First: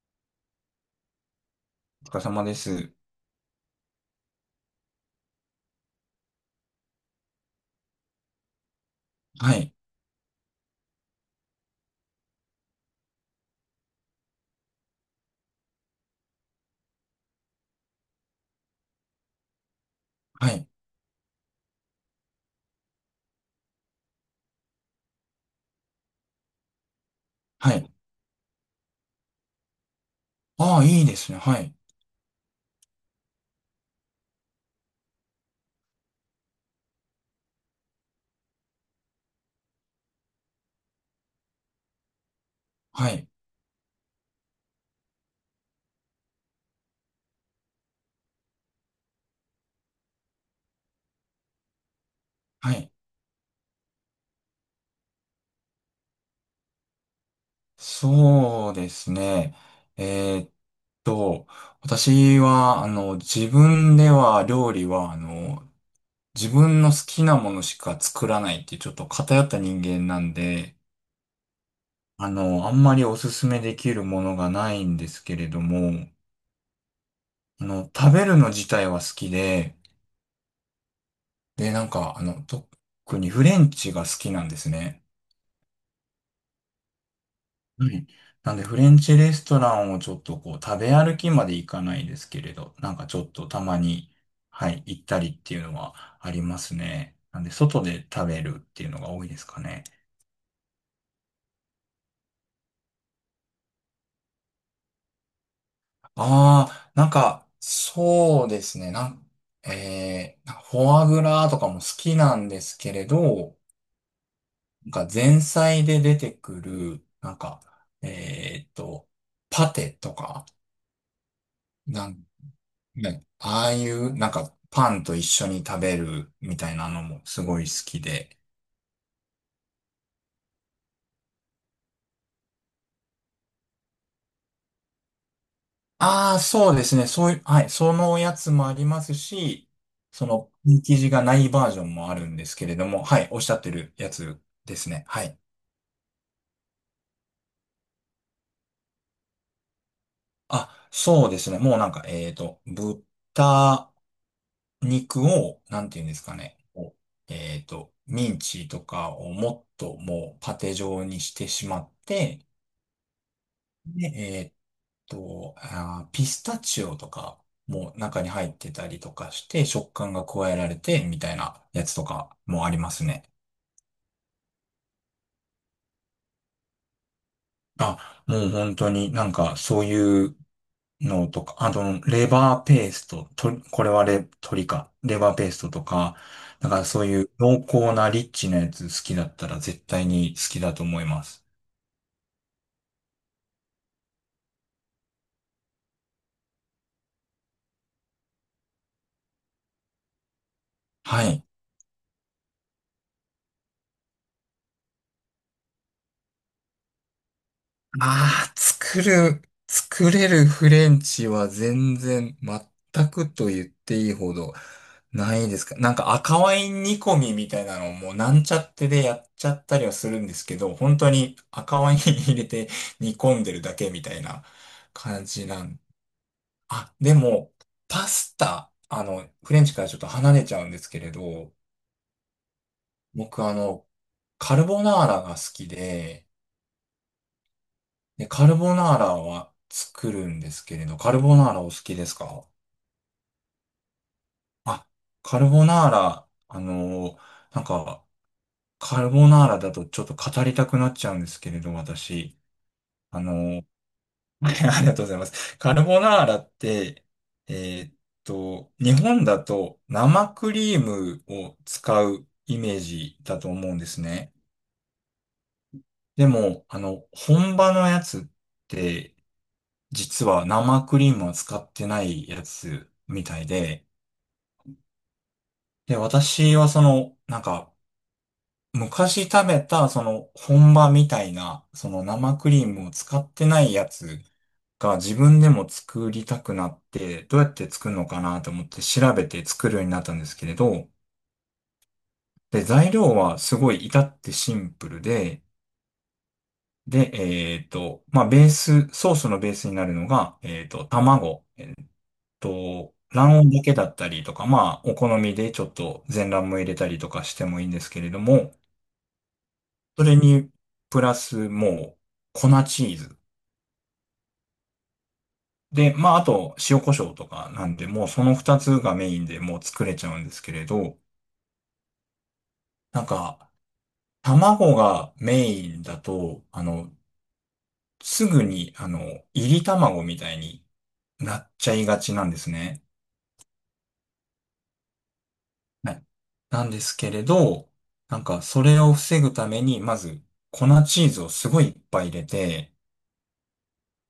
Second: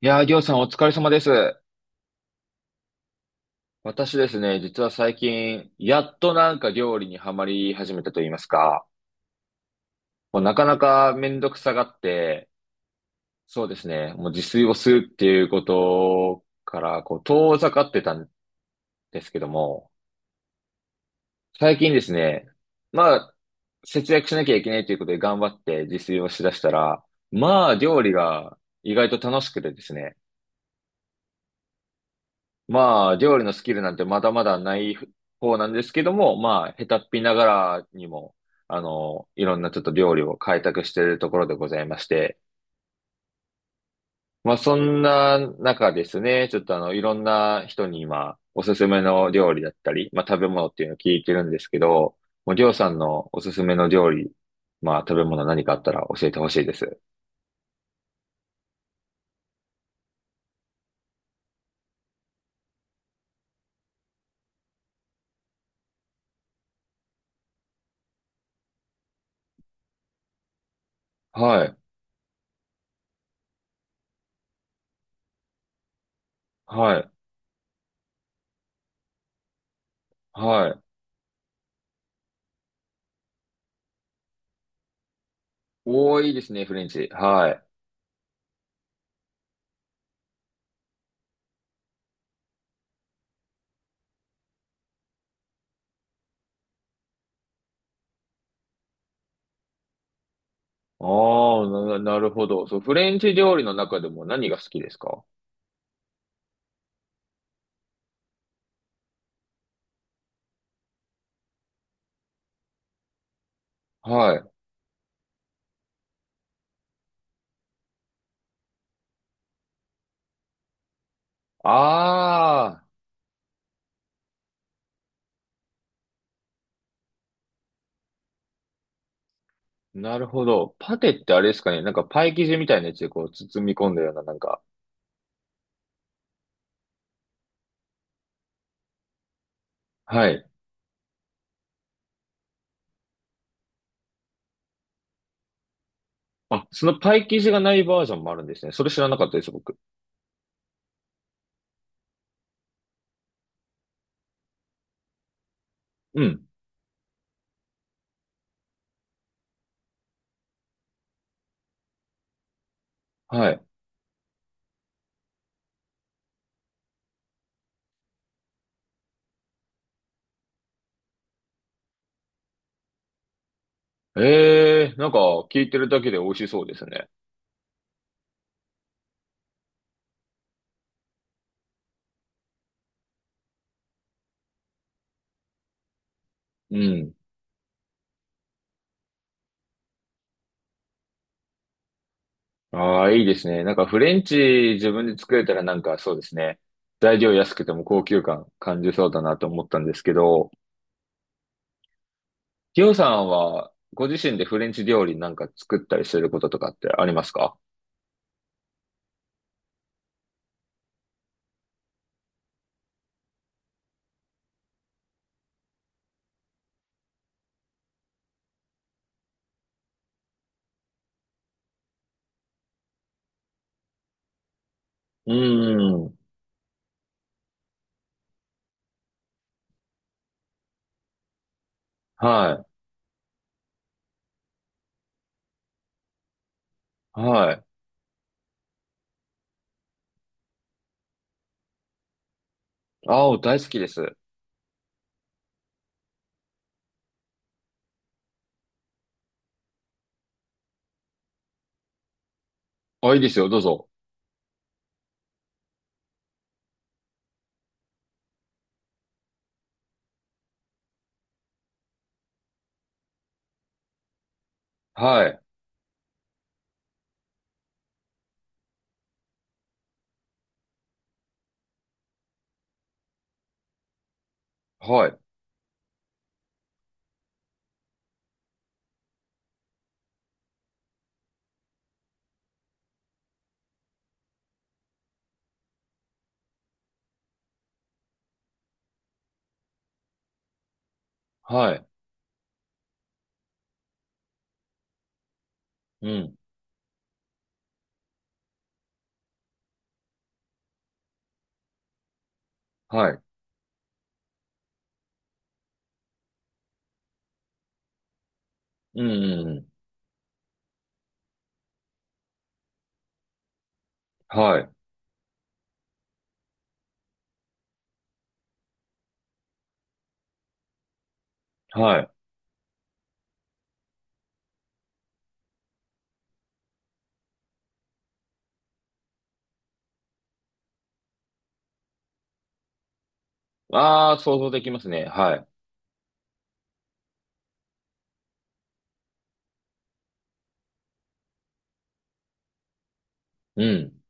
いやー、りょうさんお疲れ様です。お疲れ様です。私ですね、実は最近、やっと料理にはまり始めたと言いますか、はい。もうなかなかめんどくさがって、そうですね、もう自炊をするっていうことから、こう、遠ざかってたんですけども、はい。最近ですね、まあ、節約しなきゃいけないということで頑張って自炊をしだしたら、まはあ、い。料理が意外と楽しくてですね、ああ、いいですね。はい。まあ、料理のスキルなんてまだまだない方なんですけども、まあ、下手っぴながらにも、いろんなちょっと料理を開拓しているところでございまして、はい。まあ、そんな中ですね、ちょっといろんな人に今、おすすめの料理だったり、まあ、食べ物っていうのを聞いてるんですけど、もう、りょはうさい。んのおすすめの料理、まあ、食べ物何かあったら教えてほしいです。そうですね。えーっと、私は、自分では料理は、自分の好きなものしか作らないっていうちょっと偏った人間なんで、はい、あんまりおすすめできるものがないんですけれども、はい、食べるの自体は好きで、はい。で、特にフレンチが好きなんですね。多いですね、フレンチ。はい。はい。なんで、フレンチレストランをちょっとこう、食べ歩きまで行かないですけれど、なんかちょっとたまに、はい、行ったりっていうのはありますね。なんで、外で食べるっていうのが多いですかね。ああ、なるほど。そう、フレンチ料理の中でも何が好きですか？ああ、なんか、そうですね。なんかフォアグラとかも好きなんですけれど、はい。なんか前菜で出てくる、なんか、えーっと、パテとか、なんああ、ね、ああいう、なんか、パンと一緒に食べるみたいなのもすごい好きで。なるほど。パテってあれですかね。なんかパイ生地みたいなやつでこう包み込んだような、なんか。ああ、そうですね。そういう、はい。そのやつもありますし、はそい。の、生地がないバージョンもあるんですけれども、はい。おっしゃってるやつですね。はい。あ、そのパイ生地がないバージョンもあるんですね。それ知らなかったです、僕。あ、そうですね。もうなんか、豚肉を、なんていうんでうすかん。ね。ミンチとかをもっともうパテ状にしてしまって、はい。で、あー、ピスタチオとかも中に入ってたりとかして食感が加えられてみたいなやつとかもありますね。ええ、なんか聞いてるだけで美味しそうですね。あ、もう本当になんかそういうのとか、あと、レバーペースト、と、これはレ、鶏か。レバーペーストとか、なんうかそうん。いう濃厚なリッチなやつ好きだったら絶対に好きだと思います。ああ、いいですね。なんかフレンチ自分で作れたらなんかそうですね。材料安くても高級感感じそうだなと思ったんですけど。はい。りょうさんは、ご自身でフレンチ料理なんか作ったりすることとかってありますか？ああ、作れるフレンチは全くと言っていいほどないですか。なんか赤ワイン煮込みみたいなのをもうなんちゃってでやっちゃったりはするんですけど、本当に赤ワイン入れて煮込んでるだけみたいな感うじなん。ーん。あ、でも、パスタ、あの、フレンチからちょっと離れちゃうんですけれど、は僕あの、カルボナーラが好きで、い。はい。で、カルボナーラは作るんですけれど、カルボナーラお好きですか？青大好きです。あ、カルボナーラ、なんか、カルボナーラだとちょっと語りたくなっちゃうんですけれど、私。あ、いあいでのすよ。どうー ぞ。ありがとうございます。カルボナーラって、えーっ日本だと生クリームを使うイメージだと思うんですね。はい。でも、あの、本場のやつって、実は生クリームを使ってないやつみたいで、はい。で、私はその、なんか、昔食べた、その、本場みたいな、その生クリームを使ってないやつが自分でも作りたくなって、どうやって作るのかなと思って調べて作るようになったんですけれど、はい。で、材料はすごい至ってシンプルで、うん。で、まあ、ベース、ソースのベースになるのが、卵。と、はい。卵黄だけだったりとか、まあ、お好みでちょっと全卵も入れたりとかしてもいいんですけれども、うん。うんうん。それに、プラスもう、粉チーズ。はい。で、まあ、あと、塩コショウとかなんで、もうその二つがメインでもう作れちゃうんですけれど、はい。なんか、卵がメインだと、あの、すぐに、あの、炒り卵みたいになっちゃいがちなんですね。ああ、想像できますね。はい。はい、なんですけれど、なんかそれを防ぐために、まず粉チーズをすごいいっぱい入れて、うん。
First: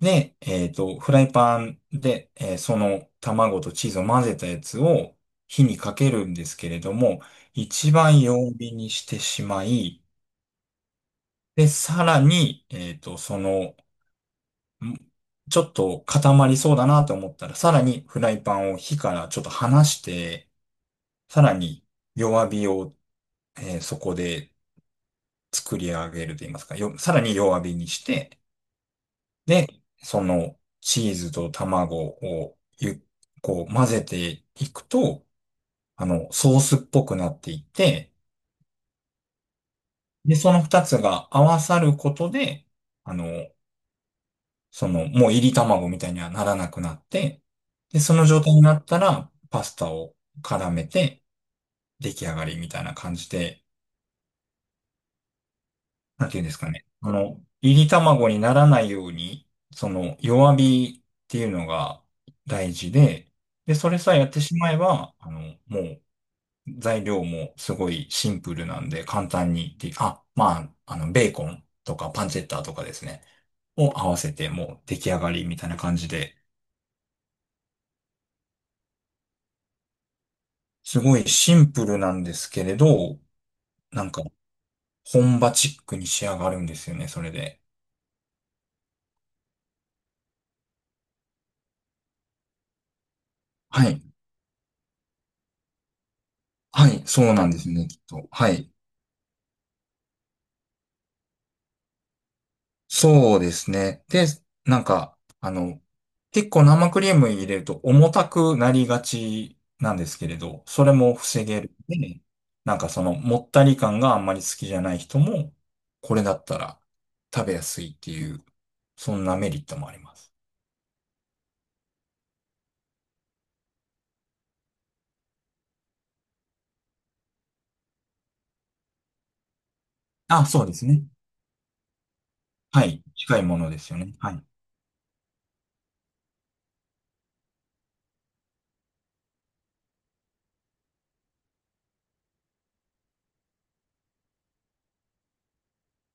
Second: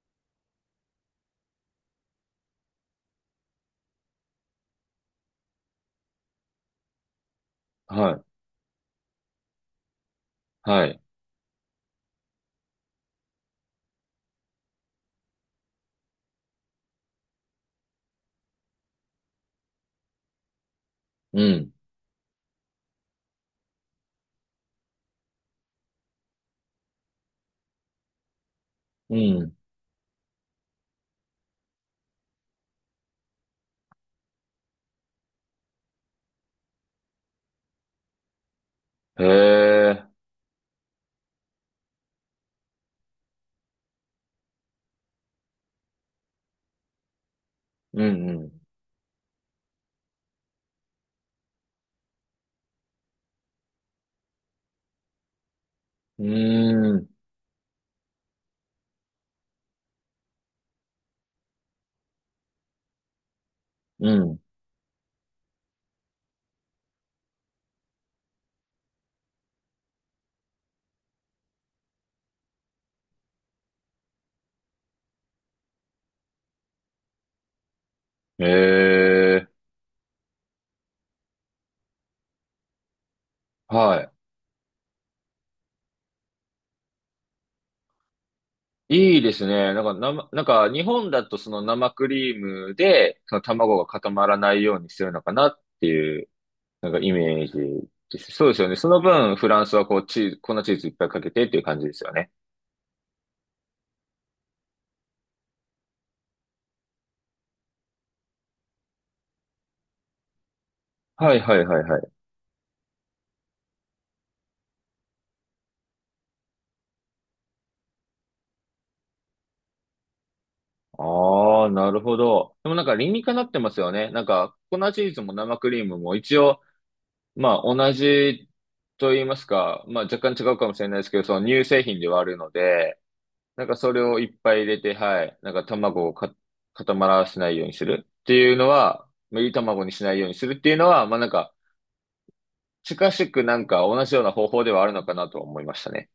で、フライパンで、えーその卵とチーズを混ぜたやつを火にかけるんですけれども、一は番い。弱火にしてしまい、はい。で、さらに、その、んちょっと固まりそうだなと思ったら、さらにフライパンを火からちょっと離して、うさらん。に弱火を、えーそこで作り上げると言いますか、さらに弱火にして、うん。で、そのチーズと卵をこう混ぜていくと、あの、ソースっぽくなっていって、へえ。で、その二つが合わさることで、あの、その、もう入り卵みたいにはならなくなって、で、うその状態ん。になったら、パスタを絡めて、出来上がりみたいな感じで、うなんていうんですかね。ん。うーん。あの、いり卵にならないように、その弱火っていうのが大事で、で、それうさえやっん。てしまえば、あの、もう材料もすごいシンプルなんで簡単にで、まあ、あの、ベーコンとかパンチェッタとかですね、を合わせてもう出来上がりみたいな感じで、へえ。すごいシンプルなんですけれど、はない。んか本場チックに仕上がるんですよね、それで。いいですね。なんか、なんか日本だとその生クリームで、その卵がはい。固まらないようにしてるのかなっていう、はなんかい、イそうメなーんですね、ジきっでと。す。そうはですよい。ね。その分、フランスはこうチーズ、粉チーズいっぱいかけてっていう感じですよね。そうですね。で、なんか、あの、結構生クリーム入れると重たくなりがちなんですけれど、それもはい防はげいるはいはんい。で、なんかそのもったり感があんまり好きじゃない人も、これだったら食べやすいっていう、そんなメリットもあります。ああ、なるほど。でもなんか理にかなってますよね。なんか、粉チーズも生クリームも一応、まあ同じと言いますか、まあ若干違あ、うそかうでもしすれないでね。すけど、その乳製品ではあるのはで、い。近いもなんのかですそよれね。をはいっい。ぱい入れて、はい。なんか卵を固まらせないようにするっていうのは、まあいい卵にしないようにするっていうのは、まあなんか近しくなんか同じような方法ではあるのかなとは思いましたね。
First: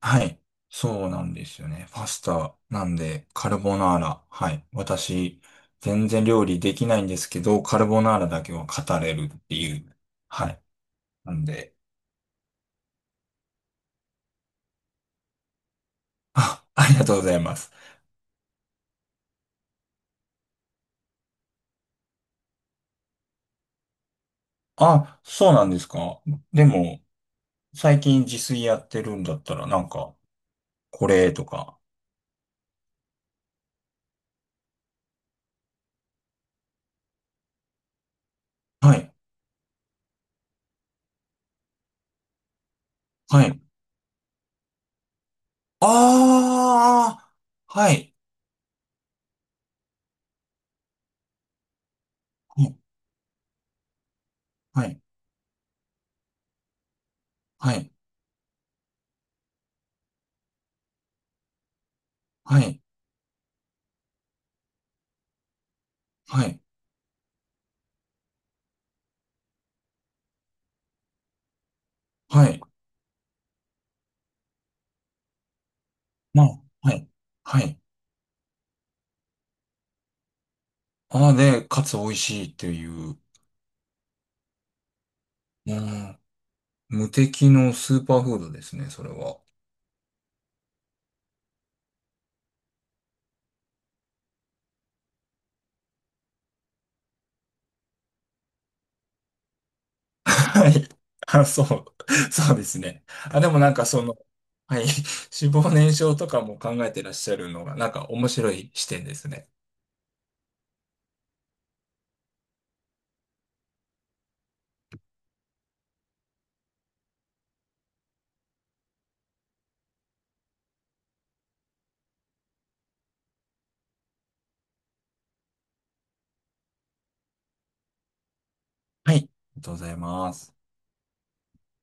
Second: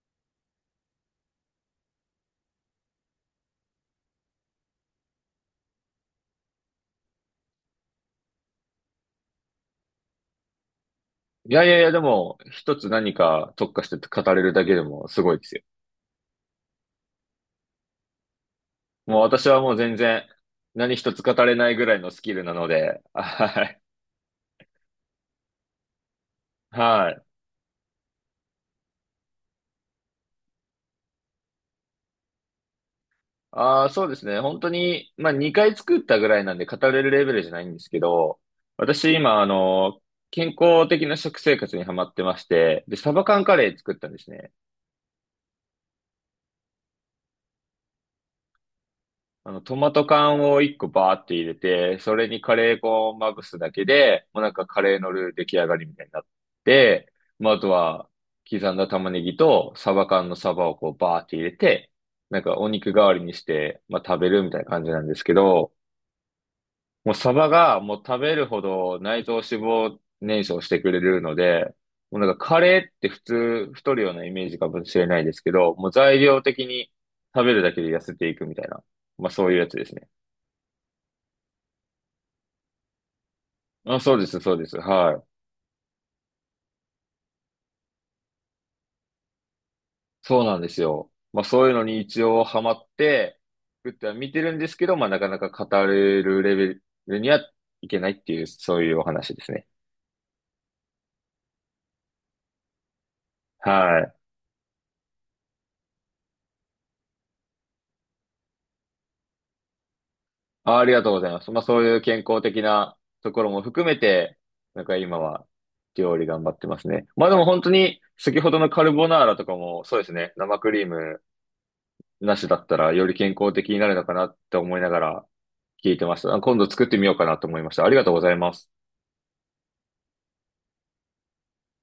はい。そうなんですよね。パスタなんで、カルボナーラ。はい。私、全然料理できないんですけど、カルボナーラだけは語れるっていう。はい。なんいやいで、やいや、でも一つ何か特化して語れるだけでもすごいですよ。あ、ありがとうございます。もう私はもう全然何一つ語れないぐらいのスキルなので、はい。あ、そうなんですか。でも、はい。最近自炊やってるんだったら、なんか、これとか。ああ、そうですね。本当に、まあ、2回作ったぐらいなんで語れるレベルじゃないんですけど、は私い。今、あの、健康的な食生活にハマってまして、で、サバは缶カい。レー作ったんですね。ああ、はい。あの、トマト缶を1個バーって入れて、それにカはレい。ー粉をまぶすだけで、もうなんかカはレーい。のルー出来上がりみたいになって、まあ、あとはい。は、刻んだ玉ねぎとサバ缶のサバをこうバーって入れて、なんかはおい。肉代わりにして、まあ、食べるみたいな感じなんですけど、はい。もうサバがもう食べるほど内臓脂肪燃焼してくれるので、もうなんかはカい。レーって普通太るようなイメージかもしれないですけど、もう材料まあ、的にはい。食べはるだい。けで痩せていくみたいな。まあそういうやつですね。ああ、で、かつ美味しいっていう、あ、そうです、そうです。はい。うん。無敵のスーパーフードですね、それは。そうなんですよ。まあそういうのに一応ハマって作っては見てるんですけど、まあなかなか語れるレベルにはいけないっていう、そういうお話ですね。はい。あ、そう。そうですね。あ、でもなんかはそい。の、はい。脂肪燃焼とかも考えてらっしゃるのが、なんか面白い視点ですね。あ、ありがとうございます。まあそういう健康的なところも含めて、なんか今は料理頑張ってますね。まあでも本当に先ほどのカルボナーラとかもそうですね。生クリームなしだったらより健康的になるのかなって思いながら聞いてました。今度作ってみようかなと思いました。ありがとうございます。はい。ありがとうございます。